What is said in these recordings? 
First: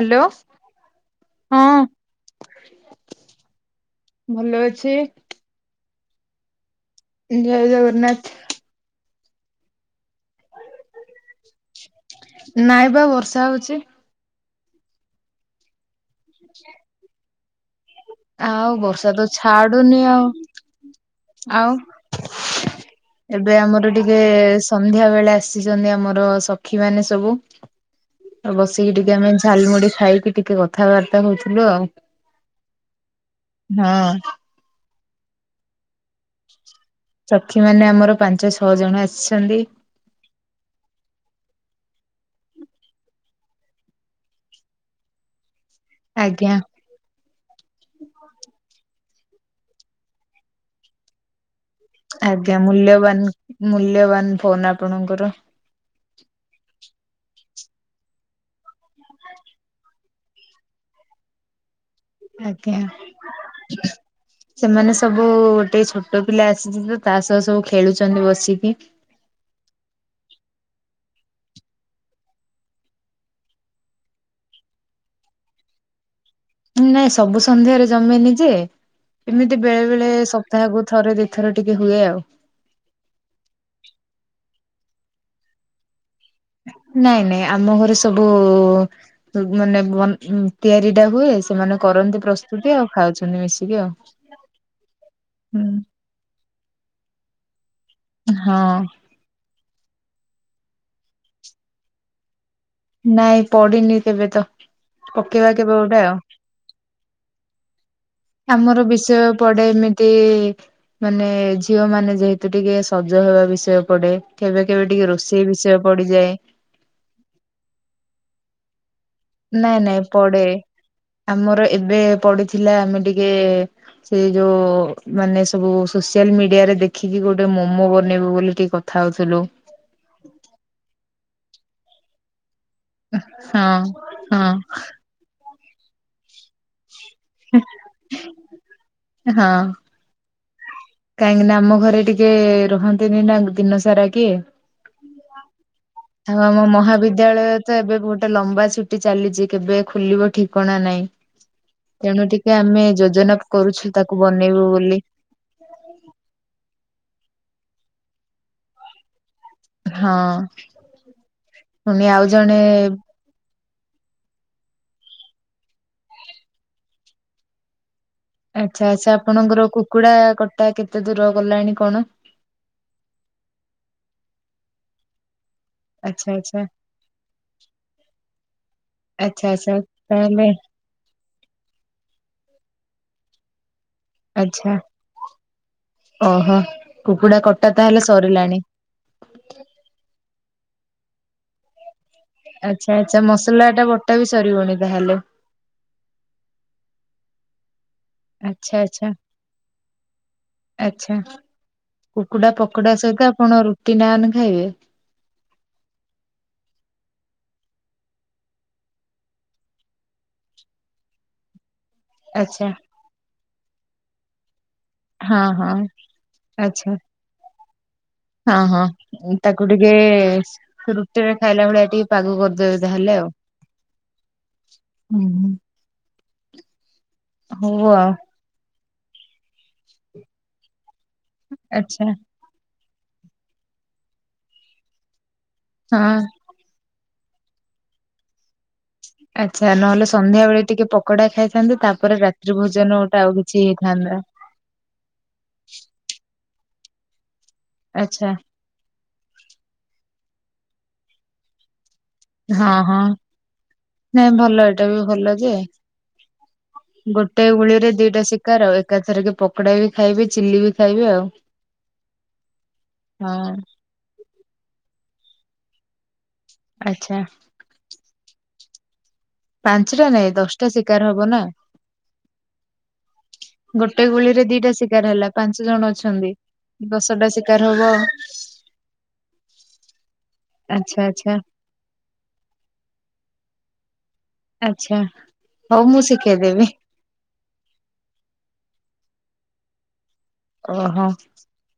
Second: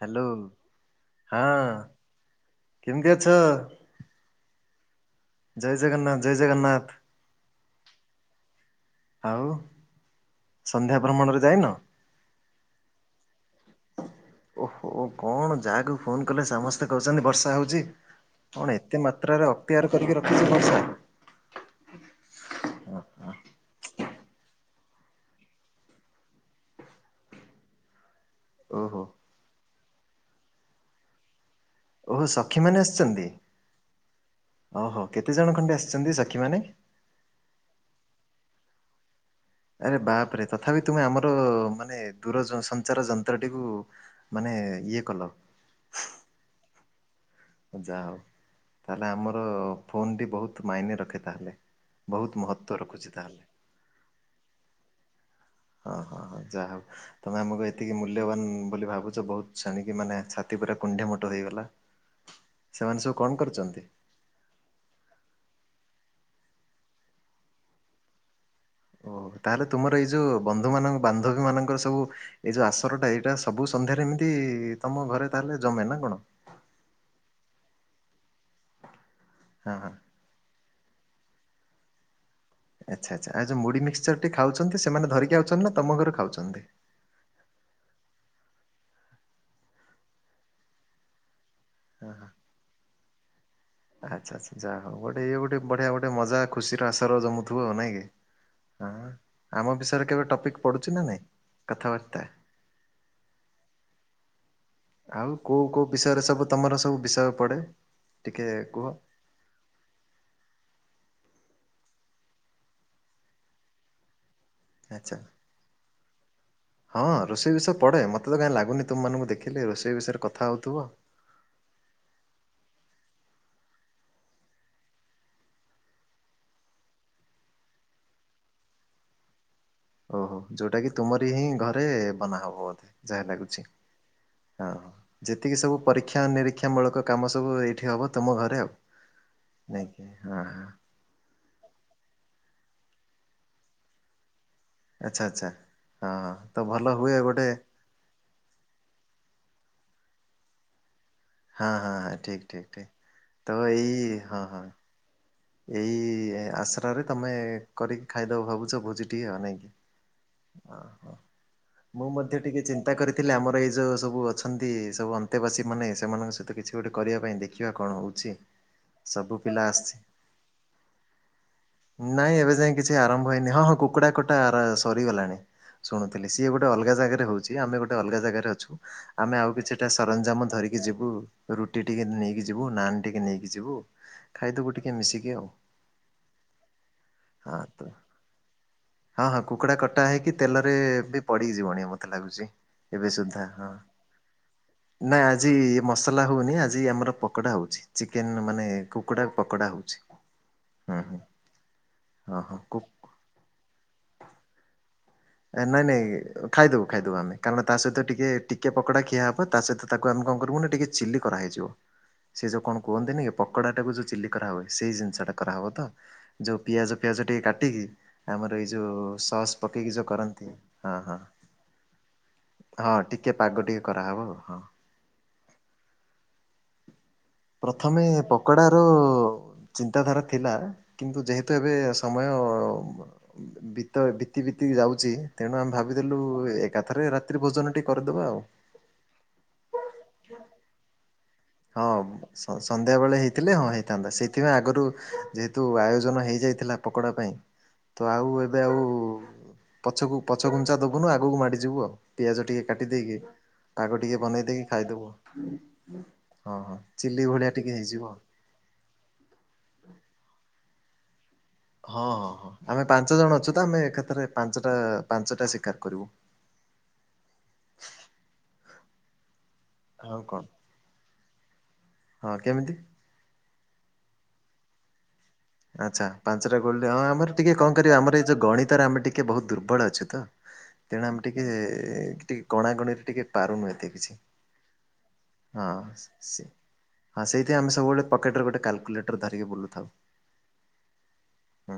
Hello ହଁ କେମିତି ଅଛ? ଭଲ ଅଛି। ଜୟ ଜଗନ୍ନାଥ ଜୟ ଜଗନ୍ନାଥ। ଜୟ ଜଗନ୍ନାଥ। ଆଉ ସନ୍ଧ୍ୟା ଭ୍ରମଣରେ ଯାଇନ? ନାଇ ବା ବର୍ଷା ହଉଛି। ଓହୋ କଣ ଯାହାକୁ ଫୋନ କଲେ ସମସ୍ତେ କହୁଛନ୍ତି ବର୍ଷା ହଉଛି। ଆଉ କଣ ଏତେ ବର୍ଷା ତ ମାତ୍ରାରେ ଅକ୍ତିଆର ଛାଡୁନି କରିକି ଆଉ ରଖିଛି ବର୍ଷା। ଆଉ। ଏବେ ଆମର ଟିକେ ସନ୍ଧ୍ୟା ବେଳେ ଆସିଛନ୍ତି ଆମର ସଖୀ ମାନେ ସବୁ। ବସିକି ଓହୋ। ଟିକେ ଆମେ ଝାଲମୁଢି ଖାଇକି ଟିକେ କଥାବାର୍ତ୍ତା ହଉଥିଲୁ ଆଉ। ଓହୋ ସଖୀ ମାନେ ଆସିଛନ୍ତି ହଁ ଓହୋ କେତେ ଜଣ ଖଣ୍ଡେ ଆସିଛନ୍ତି ସଖୀ ମାନେ? ସକ୍ଷୀ ମାନେ ଆମର ପାଞ୍ଚ ଛଅ ଜଣ ଆସିଛନ୍ତି। ଆରେ ବାପ ରେ ତଥାପି ତୁମେ ଆମର ମାନେ ଦୂର ସଞ୍ଚାର ଯନ୍ତ୍ରଟିକୁ ମାନେ ଇଏ କଲ। ଆଜ୍ଞା। ଯା ହଉ ତାହେଲେ ଆମର ଫୋନ୍ଟି ବହୁତ ମାଇନ ରଖେ ତାହେଲେ। ବହୁତ ଆଜ୍ଞା ମହତ୍ଵ ରଖୁଛି ମୂଲ୍ୟବାନ ତାହେଲେ। ମୂଲ୍ୟବାନ ଫୋନ ଆପଣଙ୍କର। ହଁ ହଁ ହଁ ଯାହା ହଉ। ତମେ ଆମକୁ ଏତିକି ମୂଲ୍ୟବାନ ବୋଲି ଭାବୁଛ ବହୁତ ଶାଣିକି ମାନେ ଛାତି ପୁରା କୁଣ୍ଢେ ମୋଟ ହେଇଗଲା। ଆଜ୍ଞା ସେମାନେ ସବୁ କଣ କରୁଛନ୍ତି? ସେମାନେ ସବୁ ଗୋଟେ ଛୋଟ ପିଲା ଆସିଛି ତ ତା ସହ ସବୁ ଖେଳୁଛନ୍ତି ବସିକି। ଓ ତାହେଲେ ତୁମର ଏଇ ଯୋଉ ବନ୍ଧୁମାନ ବାନ୍ଧବୀ ମାନଙ୍କର ସବୁ ଏଇ ଯୋଉ ଆସରଟା ଏଇଟା ସବୁ ସନ୍ଧ୍ୟାରେ ଏମିତି ତମ ଘରେ ତାହେଲେ ଜମେ ନା କଣ? ନାଇଁ ସବୁ ସନ୍ଧ୍ୟାରେ ଜମେନି ଯେ ଏମିତି ହଁ ବେଳେ ହଁ ବେଳେ ସ ତାହାକୁ ଥରେ ଦୁ ଥର ଟିକେ ହୁଏ ଆଉ। ଆଚ୍ଛା ଆଚ୍ଛା ଆଉ ଯୋ ମୁଢ ମିକ୍ଚର ଟି ଖାଉଛନ୍ତି ସେମାନେ ଧରିକି ଆାଉଛନ୍ତି ନା ତମ ଘର ଖାଉଛନ୍ତି? ନାଇଁ ନାଇଁ ଆମ ଘରେ ସବୁ ମାନେ ତିଆରି ଟା ହୁଏ। ସେମାନେ ହଁ କରନ୍ତି ହଁ ପ୍ରସ୍ତୁତି ଆଉ ଖାଉଛନ୍ତି ମିଶିକି ଆଉ ଆଚ୍ଛା ଆଚ୍ଛା ଯାହା ହଉ ଗୋଟେ ଇଏ ଗୋଟେ ହୁଁ। ବଢିଆ ଗୋଟେ ମଜା ଖୁସିର ଆସର ଜମୁଥିବ ଆଉ ନାଇଁ କିଁ? ହଁ ଆମ ବିଷୟରେ କେବେ ଟପିକ୍ ପଡ଼ୁଛି ନା ନାଇଁ କଥାବାର୍ତ୍ତା? ନାଇଁ ପଡିନି କେବେ ତ। ଆଉ ପକେଇବା କୋଉ କେବେ କୋଉ ଗୋଟେ ଆଉ ବିଷୟରେ ସବୁ ତମର ସବୁ ବିଷୟ ପଡେ? ଟିକେ ଆମର କୁହ? ବିଷୟ ପଡେ ଏମିତି ମାନେ ଝିଅ ମାନେ ଯେହେତୁ ଟିକେ ସଜ ହେବା ବିଷୟ ପଡେ କେବେ କେବେ ଟିକେ ଆଚ୍ଛା ରୋଷେଇ ବିଷୟ ପଡିଯାଏ। ହଁ ରୋଷେଇ ବିଷୟ ପଡ଼େ ମୋତେ ତ କାହିଁ ଲାଗୁନି ତୁମମାନଙ୍କୁ ଦେଖିଲେ ନାଇଁ ରୋଷେଇ ନାଇଁ ବିଷୟରେ ପଡେ କଥା ହଉଥିବ। ଆମର ଏବେ ପଡିଥିଲା ଆମେ ଟିକେ। ସେ ଯୋଉ ମାନେ ସବୁ ସୋସିଆଲ ମିଡିଆରେ ଦେଖିକି ଗୋଟେ ମୋମୋ ବନେଇବୁ ବୋଲି ଟିକେ। କଥା ହଉଥିଲୁ ଓହୋ ଯୋଉଟା କିି ତୁମରି ହିଁ ଘରେ ବନାହବ ବୋଧେ ଯାହା ଲାଗୁଛି ହଁ ହଁ। ଯେତିକି ସବୁ ପରୀକ୍ଷା ନିରୀକ୍ଷାାମୂଳକ କାମ ସବୁ ଏଇଠି ହେବ ତମ ଘରେ ଆଉ ହଁ ନାଇଁ କି। ହଁ ହ କାହିଁକି ନା ଆମ ଘରେ ଟିକେ ରହନ୍ତିନି ନା ଦିନ ସାରା କିଏ। ଆଚ୍ଛା ଆଚ୍ଛା ହଁ ଆଉ ଆମ ତ ଭଲ ହୁଏ ଗୋଟେ ମହାବିଦ୍ୟାଳୟ ତ ଏବେ ବ ଗୋଟେ ଲମ୍ବା ଛୁଟି ଚାଲିଛି କେବେ ଖୋଲିବ ଠିକଣା ନାଇଁ ହଁ ହଁ ହଁ ତେଣୁ ଠିକ ଟିକେ ଠିକ ଠିକ ଆମେ ଯୋଜନା ତ ଏଇ କରୁଛୁ ତାକୁ ହଁ ହଁ। ବନେଇବୁ ବୋଲି ଏଇ ଆଶ୍ରରେ ତମେ କରିକି ଖାଇଦବ ଭାବୁଛ ଭୋଜି ଟିକେ ନାଇଁ କି ହଁ ଓ ହ ପୁଣି ମୁଁ ଆଉ ମଧ୍ୟ ଜଣେ ଟିକେ ଚିନ୍ତା କରି ଥିଲେ ଆମର ଏଇ ଯେଉଁ ସବୁ ଅଛନ୍ତି ସବୁ ଅନ୍ତେବାସୀମାନେ ସେମାନଙ୍କ ସହିତ କିଛି ଗୋଟେ କରିବା ପାଇଁ ଦେଖିବା କଣ ହେଉଛି। ଆଚ୍ଛା ଆଚ୍ଛା ଆପଣଙ୍କର କୁକୁଡା କଟା କେତେ ଦୂର ଗଲାଣି। କଣ? ନାଇଁ ଏବେ ଯାଇ କିଛି ଆରମ୍ଭ ହେଇନି ହଁ ହଁ କୁକୁଡ଼ା କଟା ସରିଗଲାଣି। ଶୁଣୁଥିଲି ଆଚ୍ଛା ସିଏ ଆଚ୍ଛା ଗୋଟେ ଅଲଗା ଜାଗାରେ ହଉଛି ଆମେ ଗୋଟେ ଅଲଗା ଜାଗାରେ ଅଛୁ ଆମେ ଆଚ୍ଛା ଆଉ ଆଚ୍ଛା କିଛିଟା ତାହେଲେ ସରଞ୍ଜାମ ଧରି କି। ଯିବୁ ରୁଟି ଟିକେ ନେଇକି ଯିବୁ ନାନ ଟିକେ ନେଇକି ଯିବୁ ଆଚ୍ଛା ଖାଇଦବୁ ଟିକେ ମିଶିକି। ଆଉ ଓହୋ କୁକୁଡ଼ା ହଁ କଟା ତ ତାହେଲେ ସରିଲାଣି। ହଁ ହଁ କୁକୁଡ଼ା କଟା ହେଇକି ତେଲରେ ବି ପଡିି ଯିବଣି ମତେ ଲାଗୁଛି। ଆଚ୍ଛା ଏବେ ଆଚ୍ଛା ସୁଦ୍ଧା ହଁ। ମସଲାଟା ବଟା ବି ସରିିବଣିି ତାହେଲେ। ନାଇଁ ଆଜି ମସଲା ହଉନି ଆଜି ଆମର ପକୋଡା ହଉଛି ଚିକେନ ମାନେ ଆଚ୍ଛା ଆଚ୍ଛା। କୁକୁଡ଼ା ପକୋଡା ହଉଛି। ହୁଁ ଆଚ୍ଛା ହୁଁ ହଁ କୁକୁଡା ହଁ କୁ ପକୋଡା ସହିତ ଆପଣ ରୁଟି ନାନ୍ ଖାଇବେ। ନାଇଁ ନାଇଁ ଖାଇଦବୁ ଖାଇଦବୁ ଆମେ କାରଣ ତା ସହିତ ଟିକେ ଟିକେ ପକୋଡା ଖିଆ ହବ। ତା ସହିତ ତାକୁ ଆମେ କଣ କରିବୁ ନା ଟିକେ ଚିଲି କରାହେଇଯିବ ସେ ଯୋଉ ଆଚ୍ଛା କଣ କୁହନ୍ତି କି ପକୋଡ଼ାଟାକୁ ଯୋଉ ଚିଲି। କରା ହୁଏ ସେଇ ଜିନିଷ ଟା ହଁ କରାହବ ହଁ। ତ ଯୋଉ ଆଚ୍ଛା ପିଆଜ ପିଆଜ ଟିକେ କାଟିକି ହଁ ଆମର ଏଇ ହଁ ଯୋଉ ସସ୍ ତାକୁ ପକେଇକି ଟିକେ ଯୋଉ କରନ୍ତି କେସ୍ ହଁ ହଁ ରୁଟିରେ ଖାଇଲା ଭଳିଆ ଟିକେ ପାଗ କରିଦେବେ ହଁ ତାହେଲେ ଆଉ। ଟିକେ ପାଗ ଟିକେ କରାହବ ଆଉ ହଁ। ହୁଁ ହୁଁ ହଉ ପ୍ରଥମେ ଆଉ। ପକୋଡ଼ାର ଚିନ୍ତାଧାରା ଥିଲା? କିନ୍ତୁ ଯେହେତୁ ଏବେ ଆଚ୍ଛା ସମୟ ବିତ ବିତି ବିତି ଯାଉଚି। ତେଣୁ ଆମେ ହଁ ଭାବିଦେଲୁ ଏକାଥରେ ରାତ୍ରି ଭୋଜନ ଟିକେ କରିଦେବା ଆଉ। ଆଚ୍ଛା ନହେଲେ ସନ୍ଧ୍ୟା ବେଳେ ଟିକେ ପକୋଡା ଖାଇ ହେଇଥାନ୍ତା ତାପରେ ହଁ ରାତ୍ରି ଭୋଜନ ଗୋଟେ ଆଉ କିଛି ହେଇଥାନ୍ତା। ଏଥିପାଇଁ ଆଗରୁ ଯେହେତୁ ଆୟୋଜନ ହେଇଯାଇଥିଲା ପକୋଡା ପାଇଁ ତ ଆଚ୍ଛା ଆଉ ଏ ଏବେ ଆଉ ପଛକୁ ପଛ କୁଞ୍ଚା ଦବୁନୁ ଆଗକୁ ମାଡି ଯିବୁ ଆଉ। ପିଆଜ ଟିକେ ହଁ କାଟି ହଁ। ଦେଇକି ପାଗ ଟିକେ ନାଇଁ ବନେଇ ଭଲ ଦେଇକି ଏଇଟା ବି ଖାଇଦେବୁ। ଭଲ ଯେ ହଁ ହଁ ଚିଲି ଗୋଟେ ଭଳିଆ ଟିକେ ଗୁଳିରେ ହେଇଯିବ। ଦିଟା ଶିକାର ଏକା ଥର କି ପକୋଡା ବି ଖାଇବେ ଚିଲ୍ଲି ବି ଖାଇବେ ଆଉ। ହଁ ହଁ ହଁ ଆମେ ପାଞ୍ଚ ଜଣ ହଁ ଅଛୁ ତ ଆମେ ଏକଥରେ ପାଞ୍ଚଟା ପାଞ୍ଚଟା ଶିକାର କରିବୁ। ଆଚ୍ଛା। ପାଞ୍ଚଟା ଆଉ ନାଇଁ କଣ ଦଶଟା ଶିକାର ହବ ନା। ହଁ କେମିତି? ଗୋଟେ ଗୁଳି ରେ ଦିଟା ଶିକାର ହେଲା। ପାଞ୍ଚ ଜଣ ଆଛା ଅଛନ୍ତି। ପାଞ୍ଚଟା ଗୋଲ ହଁ ଦଶଟା ଆମର ଟିକେ ଶିକାର ହବ ଆମର ଏଇ ଯୋଉ ଗଣିତରେ ଆମେ ଟିକେ ବହୁତ ଦୁର୍ବଳ ଅଛୁ ତ। ଆଚ୍ଛା ତେଣୁ ଆମେ ଆଚ୍ଛା ଟିକେ ଟିକେ ଗଣା ଗଣିରେ ଟିକେ ପାରୁନୁ ଏତେ କିଛି। ଆଛା ହଁ ହଉ ମୁଁ ସେ ଶିଖେଇଦେବି। ହଁ ସେଇଥିପାଇଁ ଆମେ ସବୁବେଳେ ପକେଟରେ ଗୋଟେ କାଲକୁଲେଟର ଧରିକି ବୁଲୁଥାଉ। ଓହୋ। ହୁଁ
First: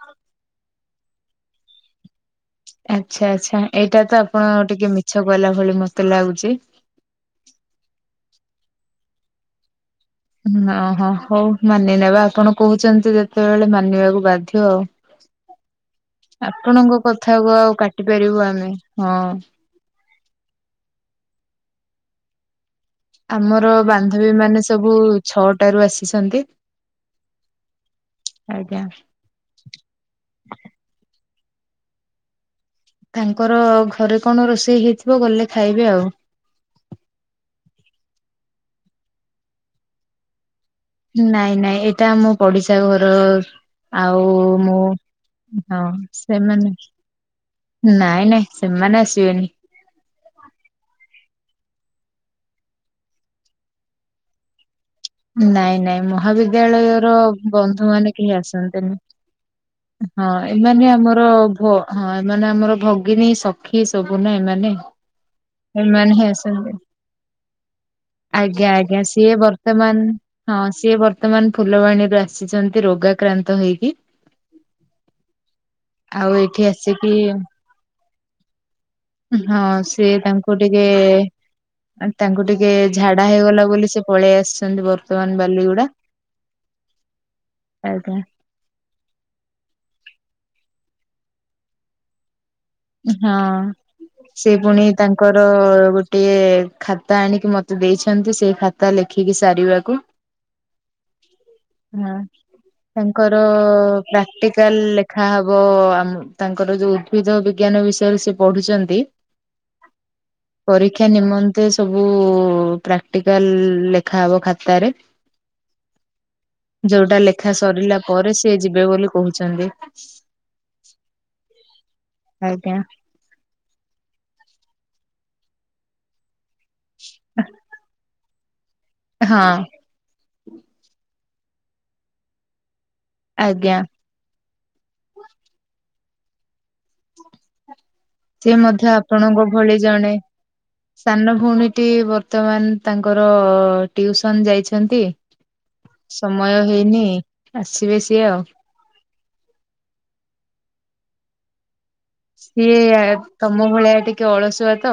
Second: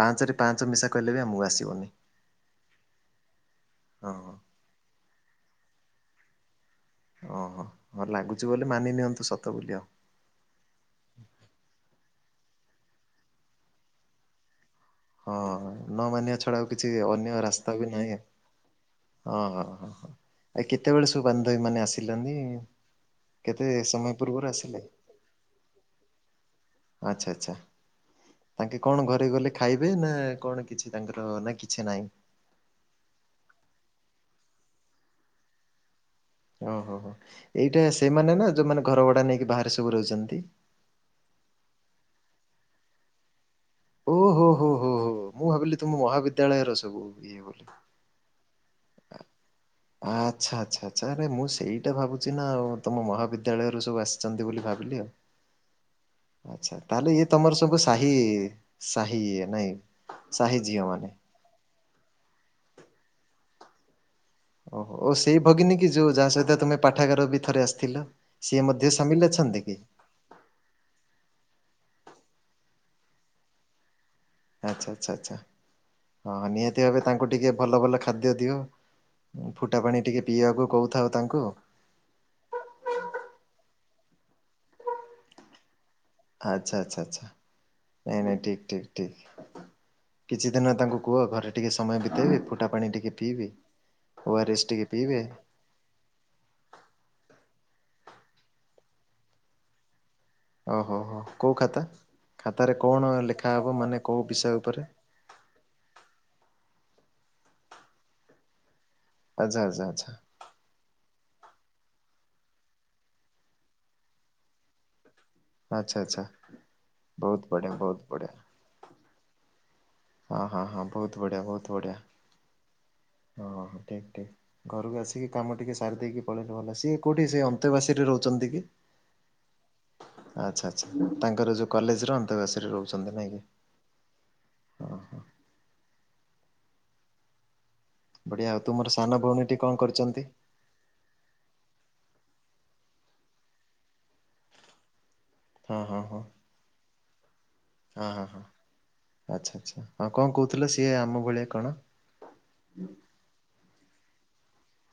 ପାଞ୍ଚରେ ପାଞ୍ଚ ମିଶା କହିଲେ ବି ଆମକୁ ଆସିବନି। ଆଛା ଆଛା ଏଇଟା ହଁ ତ ହଁ ଆପଣ ଟିକେ ମିଛ କହିଲା ଭଳି ମତେ ଲାଗୁଚି। ଓହୋ ହଁ ଲାଗୁଛି ବୋଲି ମାନି ନିଅନ୍ତୁ ସତ ବୋଲି ଆଉ। ଓହୋ ହଉ ମାନିନେବା ଆପଣ କହୁଛନ୍ତି ଯେତେବେଳେ ମାନିବାକୁ ବାଧ୍ୟ ଆଉ। ହଁ ନ ମାନିବା ଛଡା ଆଉ କିଛି ଆପଣଙ୍କ ଅନ୍ୟ କଥାକୁ ଆଉ ରାସ୍ତା ବି କାଟି ନାହିଁ ପାରିବୁ ଆମେ ହଁ। ଓହୋ ଆ କେତେବେଳେ ସବୁ ବାନ୍ଧବୀ ମାନେ ଆସିଲନି। କେତେ ଆମର ସମୟ ବାନ୍ଧବୀ ପୂର୍ବରୁ ମାନେ ଆସିଲେ? ସବୁ ଛଅଟାରୁ ଆସିଛନ୍ତି। ଆଛା ଆଛା ତାଙ୍କେ ଆଜ୍ଞା କଣ ଘରକୁ ଗଲେ ଖାଇବେ ନା କଣ କିଛି ତାଙ୍କର ନା କିଛି ନାହିଁ। ତାଙ୍କର ଘରେ କଣ ରୋଷେଇ ହେଇଥିବ ଗଲେ ଖାଇବେ ଆଉ। ଓହୋ ହୋ ଏଇଟା ସେମାନେ ନା ଯୋଉମାନେ ଘର ଭଡା ନେଇକି ବାହାରେ ସବୁ ରହୁଛନ୍ତି। ନାଇଁ ନାଇଁ ଏଇଟା ଆମ ପଡିଶା ଘର ଆଉ ଓହୋ ହୋ ମୁଁ ହୋ ହୋ ମୁଁ ଭାବିଲି ହଁ ତୁମ ମହାବିଦ୍ୟାଳୟର ସେମାନେ ସବୁ ଇଏ ବୋଲି। ନାଇଁ ନାଇଁ। ସେମାନେ ଆସିବେନି। ଆଛା ଆଛା ଆଛା ଆରେ ମୁଁ ସେଇଟା ଭାବୁଛି ନା ଆଉ ତମ ମହାବିଦ୍ୟାଳୟରୁ ସବୁ ଆସିଛନ୍ତି ବୋଲି ଭାବିଲି ଆଉ। ନାଇଁ ନାଇଁ ଆଚ୍ଛା ମହାବିଦ୍ୟାଳୟର ତାହେଲେ ଇଏ ତମର ସବୁ ବନ୍ଧୁ ମାନେ ସାହି କେହି ଆସନ୍ତିନି। ସାହି ଇଏ ନାଇଁ ହଁ ସାହି ଝିଅ ଏମାନେ ମାନେ। ଆମର ହଁ ଏମାନେ ଆମର ଭଗିନୀ ସଖୀ ସବୁ ନା ଏମାନେ। ଓହୋ ସେଇ ଭଗିନୀ କି ଯୋଉ ଏମାନେ ହିଁ ଯାହା ସହିତ ଆସନ୍ତି। ତୁମେ ପାଠାଗାର ବି ଥରେ ଆସିଥିଲ। ସିଏ ଆଜ୍ଞା ମଧ୍ୟ ଆଜ୍ଞା ସାମିଲ ସିଏ ଅଛନ୍ତି କି? ବର୍ତ୍ତମାନ ହଁ ସିଏ ବର୍ତ୍ତମାନ ଫୁଲବାଣୀରୁ ଆସିଛନ୍ତି ରୋଗାକ୍ରାନ୍ତ ହେଇକି। ଆଛା ଆଛା ଆଛା ଆଉ ହଁ ଏଇଠି ନିହାତି ଭାବେ ଆସିକି ତାଙ୍କୁ ଟିକେ ଭଲ ଭଲ ଖାଦ୍ୟ ଦିଅ। ହଁ ଫୁଟା ପାଣି ସିଏ ଟିକେ ତାଙ୍କୁ ପିଇବାକୁ ଟିକେ କହୁଥାଉ ତାଙ୍କୁ ତାଙ୍କୁ ଟିକେ ଝାଡା ହେଇଗଲା ବୋଲି ସେ ପଳେଇ ଆସିଛନ୍ତି ବର୍ତ୍ତମାନ ବାଲିଗୁଡା। ଆଛା ଆଛା ଆଛା ଆଜ୍ଞା ଏଇନା ଠିକ୍ ଠିକ୍ ଠିକ୍ କିଛି ଦିନ ତାଙ୍କୁ କୁହ ଘରେ ଟିକେ ସମୟ ବିତେଇବେ ପୁ ହଁ ସେ ଏସ୍ ଟିକେ ପୁଣି ପିଇବେ। ତାଙ୍କର ଗୋ ଟିଏ ଖାତା ଆଣିକି ମତେ ଦେଇଛନ୍ତି ସେଇ ଖାତା ଲେଖିକି ସାରିବାକୁ। ଓହୋ ହୋ କୋଉ ଖାତା? ହଁ ଖାତାରେ କଣ ତାଙ୍କର ଲେଖା ହବ ମାନେ କୋଉ ବିଷୟ ପ୍ରାକଟିକାଲ ଉପରେ ଲେ ଖା ହବ ଆ ତାଙ୍କର ଯୋଉ ଉଦ୍ଭିଦ ବିଜ୍ଞାନ ବିଷୟରେ ସେ ପଢୁଛନ୍ତି। ଆଛା ଆଛା ଆଛା। ପରୀକ୍ଷା ନିମନ୍ତେ ସବୁ ପ୍ରାକ୍ଟିକାଲ ଲେଖା ହବ ଖାତାରେ। ଆଚ୍ଛା ଆଚ୍ଛା ଯୋଉଟା ବହୁତ ଲେଖା ବଢିଆ ସରିଲା ବହୁତ ବଢିଆ ପରେ ସିଏ ଯିବେ ବୋଲି କହୁଛନ୍ତି। ହଁ ହଁ ହଁ ବହୁତ ବଢ଼ିଆ ବହୁତ ବଢିଆ। ଆଜ୍ଞା। ହଁ ହଁ ଠିକ୍ ଠିକ୍ ଘରକୁ ଆସିକି କାମ ଟିକିେ ସାରି ଦେଇେଇକି ପଳେଇଲେ ଭଲ ସିଏ କୋଉଠି ସେ ଅନ୍ତେବାସୀରେ ରହୁଛନ୍ତି କି? ହଁ। ଆଚ୍ଛା ଆଛା ତାଙ୍କର ଯୋଉ କଲେଜ ର ଅନ୍ତବାସରେ ରହୁଛନ୍ତି ନାଇଁ କି? ଜ୍ଞା ହଁ ହଁ। ବଢ଼ିଆ ସେ ଆଉ ତୁମର ମଧ୍ୟ ସାନ ଆପଣଙ୍କ ଭଉଣୀଟି କଣ ଭଳି ଜଣେ। କରିଛନ୍ତି? ସାନ ଭଉଣୀଟି ବର୍ତ୍ତମାନ ତାଙ୍କର ଟିଉସନ ଯାଇଛନ୍ତି ହଁ ହଁ ହଁ। ମୟ ହେଇନି ଆସିବେ ହଁ ସିଏ ହଁ ଆଉ। ହଁ ଆଚ୍ଛା ଆଚ୍ଛା ହଁ କଣ କହୁଥିଲ ସିଏ ଆମ ଭଳିଆ କଣ? ସିଏ ତମ ଭଳିଆ ଟିକେ ଅଳସୁଆ ତ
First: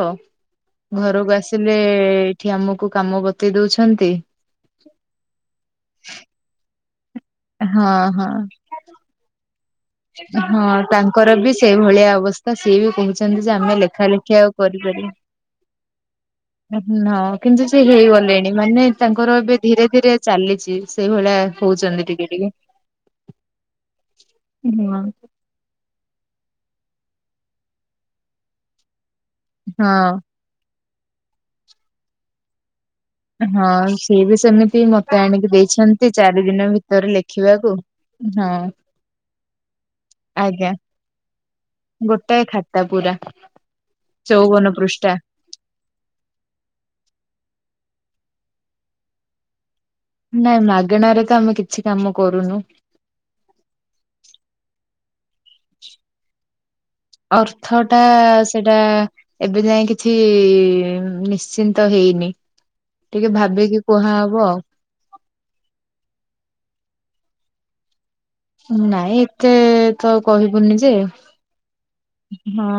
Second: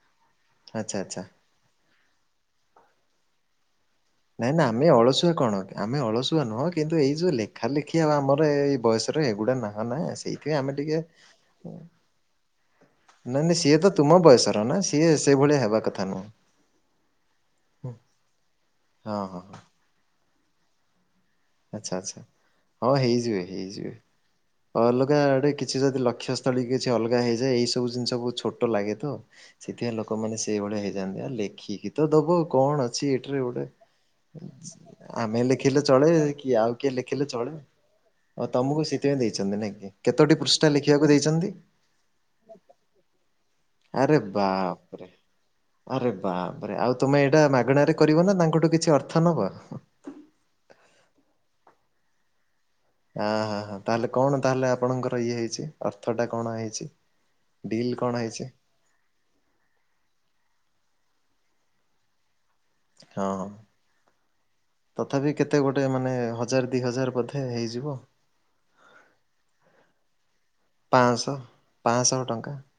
ଆଚ୍ଛା ଆଚ୍ଛା। ଘରକୁ ଆସି ଏଇଠି ଆମକୁ କାମ ବତେଇ ଦଉଛନ୍ତି ନାଇଁ ନା ଆମେ ଅଳସୁଆ କଣ ଆମେ ଅଳସୁଆ ନୁହଁ କିନ୍ତୁ ଏଇ ଯୋଉ ଲେଖା ହଁ ଲେଖି ଆ ହଁ ଆମର ଏଇ ବୟସ ଏଗୁଡା ନା ନା ସେଇଥିପାଇଁ ଆମେ ହଁ ଟିକେ ତାଙ୍କର ବି ସେଇଭଳିଆ ଅବସ୍ଥା ସିଏ ବି କହୁଛନ୍ତି ନା ଯେ ନାଇଁ ଆମେ ସିଏ ତ ଲେଖା ତୁମ ଲେଖି ଆଉ ବୟସର ନା କରିପାରିବୁ ସିଏ ସେଇଭଳିଆ ହେବା କଥା ନୁହଁ। ହଁ କିନ୍ତୁ ସେ ହେଇଗଲେଣି ମାନେ ହଁ ତାଙ୍କର ହଁ ହଁ ଏବେ ଧୀରେ ଧୀରେ ଚାଲିଛି ସେଇଭଳିଆ ଆଚ୍ଛା ହଉଛନ୍ତି ଆଚ୍ଛା ଟିକେ ଟିକେ ହଁ ହେଇଯିବେ ହେଇଯିବେ ଅଲଗା ଆଡେ କିଛି ଯଦି ଲକ୍ଷ୍ୟ ଥ କିଛି ଅଲଗା ହେଇଯାଏ ଏଇ ସବୁ ଜିନିଷ ବହୁତ ଛୋଟ ଲାଗେ ତ ହଁ ସେଥିପାଇଁ ଲୋକମାନେ ସେଇଭଳିଆ ହେଇଯାଆନ୍ତି ଆ ଲେଖିକି ତ ଦବ କଣ ଅଛି ଟେ ହଁ ସିଏ ବି ସେମିତି ମତେ ଆମେ ଆଣିକି ଲେଖିଲେ ଦେଇଛନ୍ତି ଚଳେ ଚାରି କିଏ ଦିନ ଆଉ କିଏ ଭିତରେ ଲେଖିଲେ ଚଳେ ଲେଖିବାକୁ ଓ ହଁ ତମକୁ ସେଥିପାଇଁ ଦେଇଛନ୍ତି ନାଇଁ କି କେତୋଟି ଆଜ୍ଞା ପୃଷ୍ଠା ଲେଖିବାକୁ ଦେଇଛନ୍ତି? ଗୋଟାଏ ଖାତା ପୁରା। ଆରେ ଚଉବନ ବାପ୍ ରେ। ପୃଷ୍ଠା ଆରେ ବାପ୍ ରେ ଆଉ ତମେ ଏଇଟା ମାଗଣାରେ କରିବ ନା ତାଙ୍କଠୁ କିଛି ଅର୍ଥ ନବ? ନାଇଁ ମାଗଣାରେ ତ ଆମେ କିଛି କାମ କରୁନୁ ହଁ ହଁ ହ ତାହେଲେ କଣ ତାହେଲେ ଆପଣଙ୍କର ଇଏ ହେଇଛି ଅର୍ଥ ଟା କଣ ହେଇଛି? ଅର୍ଥ ଡିଲ୍ ଟା କଣ ହେଇଛି ସେ ସେଟା ଏବେ ଯାଇଏ କିଛି ନିଶ୍ଚିନ୍ତ ହେଇନି। ଟିକେ ହଁ। ଭାବିକି କୁହାହବ ଆଉ ତଥାପି କେତେ ଗୋଟେ ମାନେ ହଜାର ଦି ହଜାର ବଧେ ହେଇଯିବ? ନାଇଁ ଏତେ ତ କହିବୁନି ଯେ ପାଁଶହ। ପାଁଶହ ଟଙ୍କା ହଁ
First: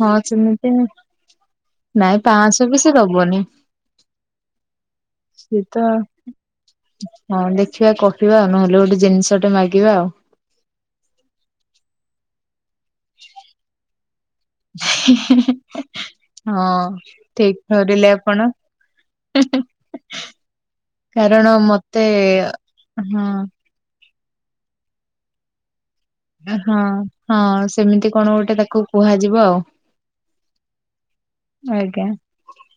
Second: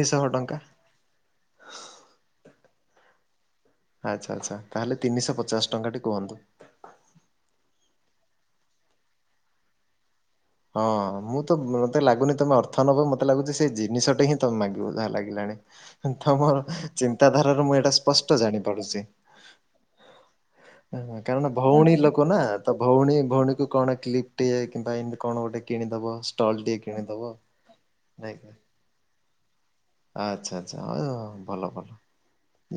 ହଁ ଟଙ୍କା ସେମିତି ନାଇଁ ପାଣି ପାଁଶହ ବି ସେ ଦବନି ଆଚ୍ଛା ଆଚ୍ଛା ତାହେଲେ ତିନିଶହ ସେ ପଚାଶ ତ ଟଙ୍କାଟି କୁହନ୍ତୁ। ହଁ ଦେଖିବା କହିବା ନହେଲେ ଗୋଟେ ଜିନିଷଟେ ମାଗିବା ଆଉ ହଁ ମୁଁ ତ ମତେ ଲାଗୁନି ତମେ ଅର୍ଥ ନବ ମତେ ଲାଗୁଛି ସେ ଜିନିଷଟେ ହିଁ ମାଗିବ ଯାହା ଲାଗିଲାଣି ତମର ହଁ ଚିନ୍ତାଧାରାରୁ ମୁଁ ଏଇଟା ସ୍ପଷ୍ଟ ଜାଣି ପାରୁଛି। ହୁଁ ହୁଁ। କାରଣ ଭଉଣୀ ଲୋକ ନା ତ ଭଉଣୀ ହଁ ଭଉଣୀକୁ କଣ କ୍ଲିପ୍ଟ ଟେ କିମ୍ବା ଏମିତି କଣ ଗୋଟେ କିଣିଦବ ଷ୍ଟଲ୍ ଟିଏ ହଁ କିଣିଦବ। ହଁ ସେମିତି କଣ ନାଇଁ ଗୋଟେ ତାକୁ କୁହାଯିବ ଆଉ। ଆଚ୍ଛା ଆଚ୍ଛା ହ ଭଲ ଭଲ। ଆଜ୍ଞା।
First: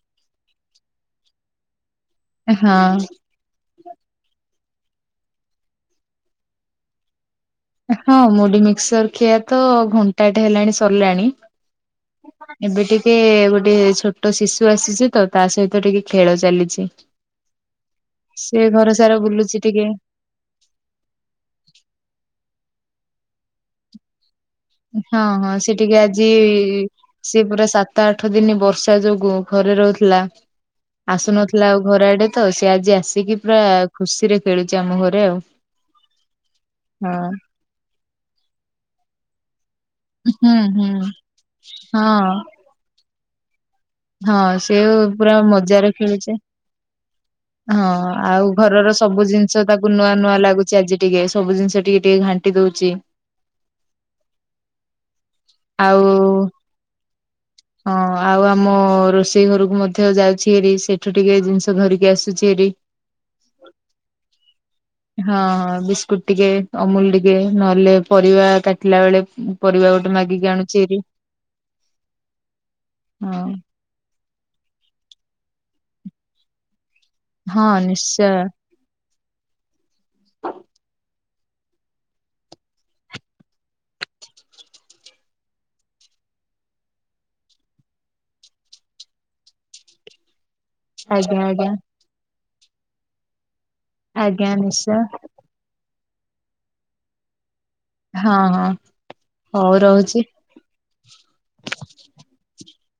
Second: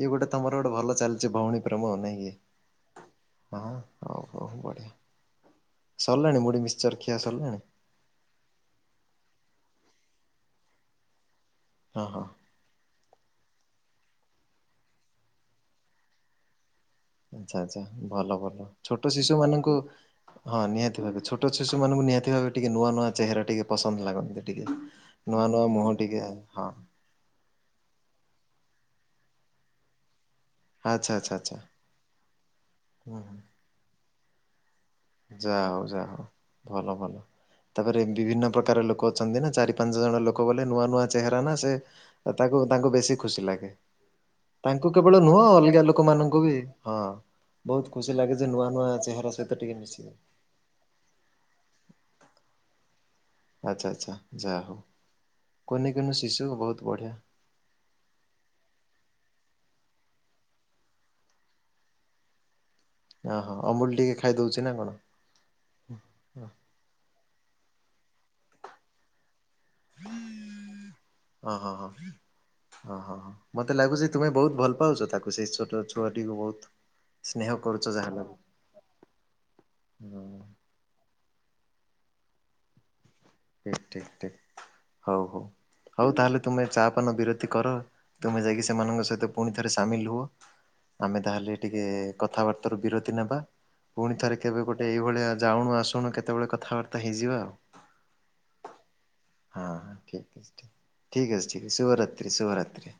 ଇଏ ଗୋଟେ ତମର ଗୋଟେ ଭଲ ଚାଲିଛି ଭଉଣୀ ପ୍ରେମ ନାଇଁ କି? ହଁ। ହଁ ହଉ ହଉ ବଢିଆ ସରିଲାଣି ମୁଢି ମିକ୍ସଚର ଖିଆ ସରିଲାଣି? ହଁ ମୁଢି ମିକ୍ସର ଖିଆ ତ ଘଣ୍ଟାଟେ ହେଲାଣି ସରିଲାଣି ହଁ ହଁ। ଏବେ ଟିକେ ଗୋଟେ ଛୋଟ ଶିଶୁ ଆସିଛି ତ ତା ସହିତ ଟିକେ ଖେଳ ଚାଲିଛି। ଆଚ୍ଛା ଆଚଛା ଭଲ ସେ ଭଲ। ଘର ଛୋଟ ସାରା ଶିଶୁ ବୁଲୁଛି ମାନଙ୍କୁ ଟିକେ ହଁ ନିହାତି ଭାବେ ଛୋଟ ଶିଶୁ ମାନଙ୍କୁ ନିହାତି ଭବେ ଟିକେ ନୂଆ ନୂଆ ଚେହରା ଟିକେ ପସନ୍ଦ ଲାଗନ୍ତି। କେ ହଁ ନୂଆ ହଁ ନୂଆ ସେ ମୁହଁ ଟିକେ, ଆଜି ହଁ। ସିଏ ପୁରା ସାତ ଆଠ ଦିନ ବର୍ଷା ଯୋଗୁ ଘରେ ରହୁଥିଲା, ଆଚ୍ଛା ଆଚ୍ଛା ଆଚ୍ଛା ଆସୁନଥିଲା ଆଉ ଘର ଆଡେ ତ ସେ ଆଜି ହୁଁ ଆସିକି ପୁରା ଖୁସିରେ ଖେଳୁଛି ଆମ ଘର। ଯାହା ହଉ ଯାହା ହଉ ଭଲ ଭଲ। ହଁ। ତାପରେ ବିଭିନ୍ନ ପ୍ରକାର ଲୋକ ଅଛନ୍ତି ନା ଚାରି ପାଞ୍ଚ ଜଣ ଲୋକ ହୁଁ ବୋଲେ ନୂଆ ହୁଁ ନୂଆ ଚେହେରା ନା ସେ ହଁ ତାକୁ ତାଙ୍କୁ ବେଶି ଖୁସି ଲାଗେ। ହଁ ସେ ତାଙ୍କୁ କେବଳ ପୁରା ନୁହଁ ଅଲଗା ମଜାରେ ଖେଳୁଛି। ଲୋକମାନଙ୍କୁ ବି, ହଁ। ବହୁତ ହଁ ଖୁସି ଆଉ ଲାଗଚି, ନୂଆ ନୂଆ ଘରର ସବୁ ଚେହେରା ଜିନିଷ ସହିତ ଟିକେ ତାକୁ ମିଶ ନୂଆ ନୂଆ ଲାଗୁଛି ଆଜି ଟିକେ, ସବୁ ଜିନିଷ ଟିକେ ଟିକେ ଘାଣ୍ଟି ଦଉଛି। ଆଚଛା ଆଚ୍ଛା ଯାହା ହଉ। କୁନି କୁନି ଆଉ ଶିଶୁ ବହୁତ ବଢିଆ। ହଁ ଆଉ ଆ ଆ ରୋଷେଇ ଘରକୁ ମଧ୍ୟ ଯାଉଛି ହେରି ସେଇଠୁ ଟିକେ ଜିନିଷ ଧରିକି ଆସୁଛି ହେରି। ଓହୋ, ଅମୁଲ ଟିକେ ଖାଇଦଉଛି ନା କଣ? ହଁ। ବିସ୍କୁଟ ହଁ ଟିକେ, ଅମୁଲ ଟିକେ ନହେଲେ ପରିବା କାଟିଲା ବେଳେ ପରିବା ଗୋଟେ ମାଗିକି ଆଣୁଛି ଏରି। ହଁ ହଁ ହଁ। ମତେ ଲାଗୁଛି ତୁମେ ବହୁତ ଭଲ ପାଉଛ ତାକୁ, ସେଇ ଛୋଟ ଛୁଆଟିକୁ ବହୁତ। ସ୍ନେହ ହଁ କରୁଛ ନିଶ୍ଚୟ [unintelligible] ହୁଁ। ଠିକ ଠିକ ଠିକ। ହଉ ହଉ, ହଉ ତାହେଲେ ତୁମେ ଚା ପାନ ବିରତି କର। ତୁମେ ଯାଇକି ସେମାନଙ୍କ ସହିତ ପୁଣି ଥରେ ସାମିଲ ହୁଅ। ଆମେ ଆଜ୍ଞା ତାହେଲେ ଆଜ୍ଞା। ଟିକେ କଥାବାର୍ତ୍ତାରୁ ବିରତି ନେବା। ପୁଣି ଥରେ ଆଜ୍ଞା କେବେ ଗୋଟେ ନିଶ୍ଚୟ ଏଇଭଳିଆ ଯାଉଣୁ ଆସୁଣୁ କେତେବେଳେ କଥାବାର୍ତ୍ତା ହେଇଯିବା ଆଉ। ହଁ ହଁ। ହଁ ହଉ ହଁ [unintelligible] ରହୁଛି। ଠିକ୍ ଅଛି ଠିକ୍ ଅଛି ଶୁଭରାତ୍ରି ଶୁଭରାତ୍ରି।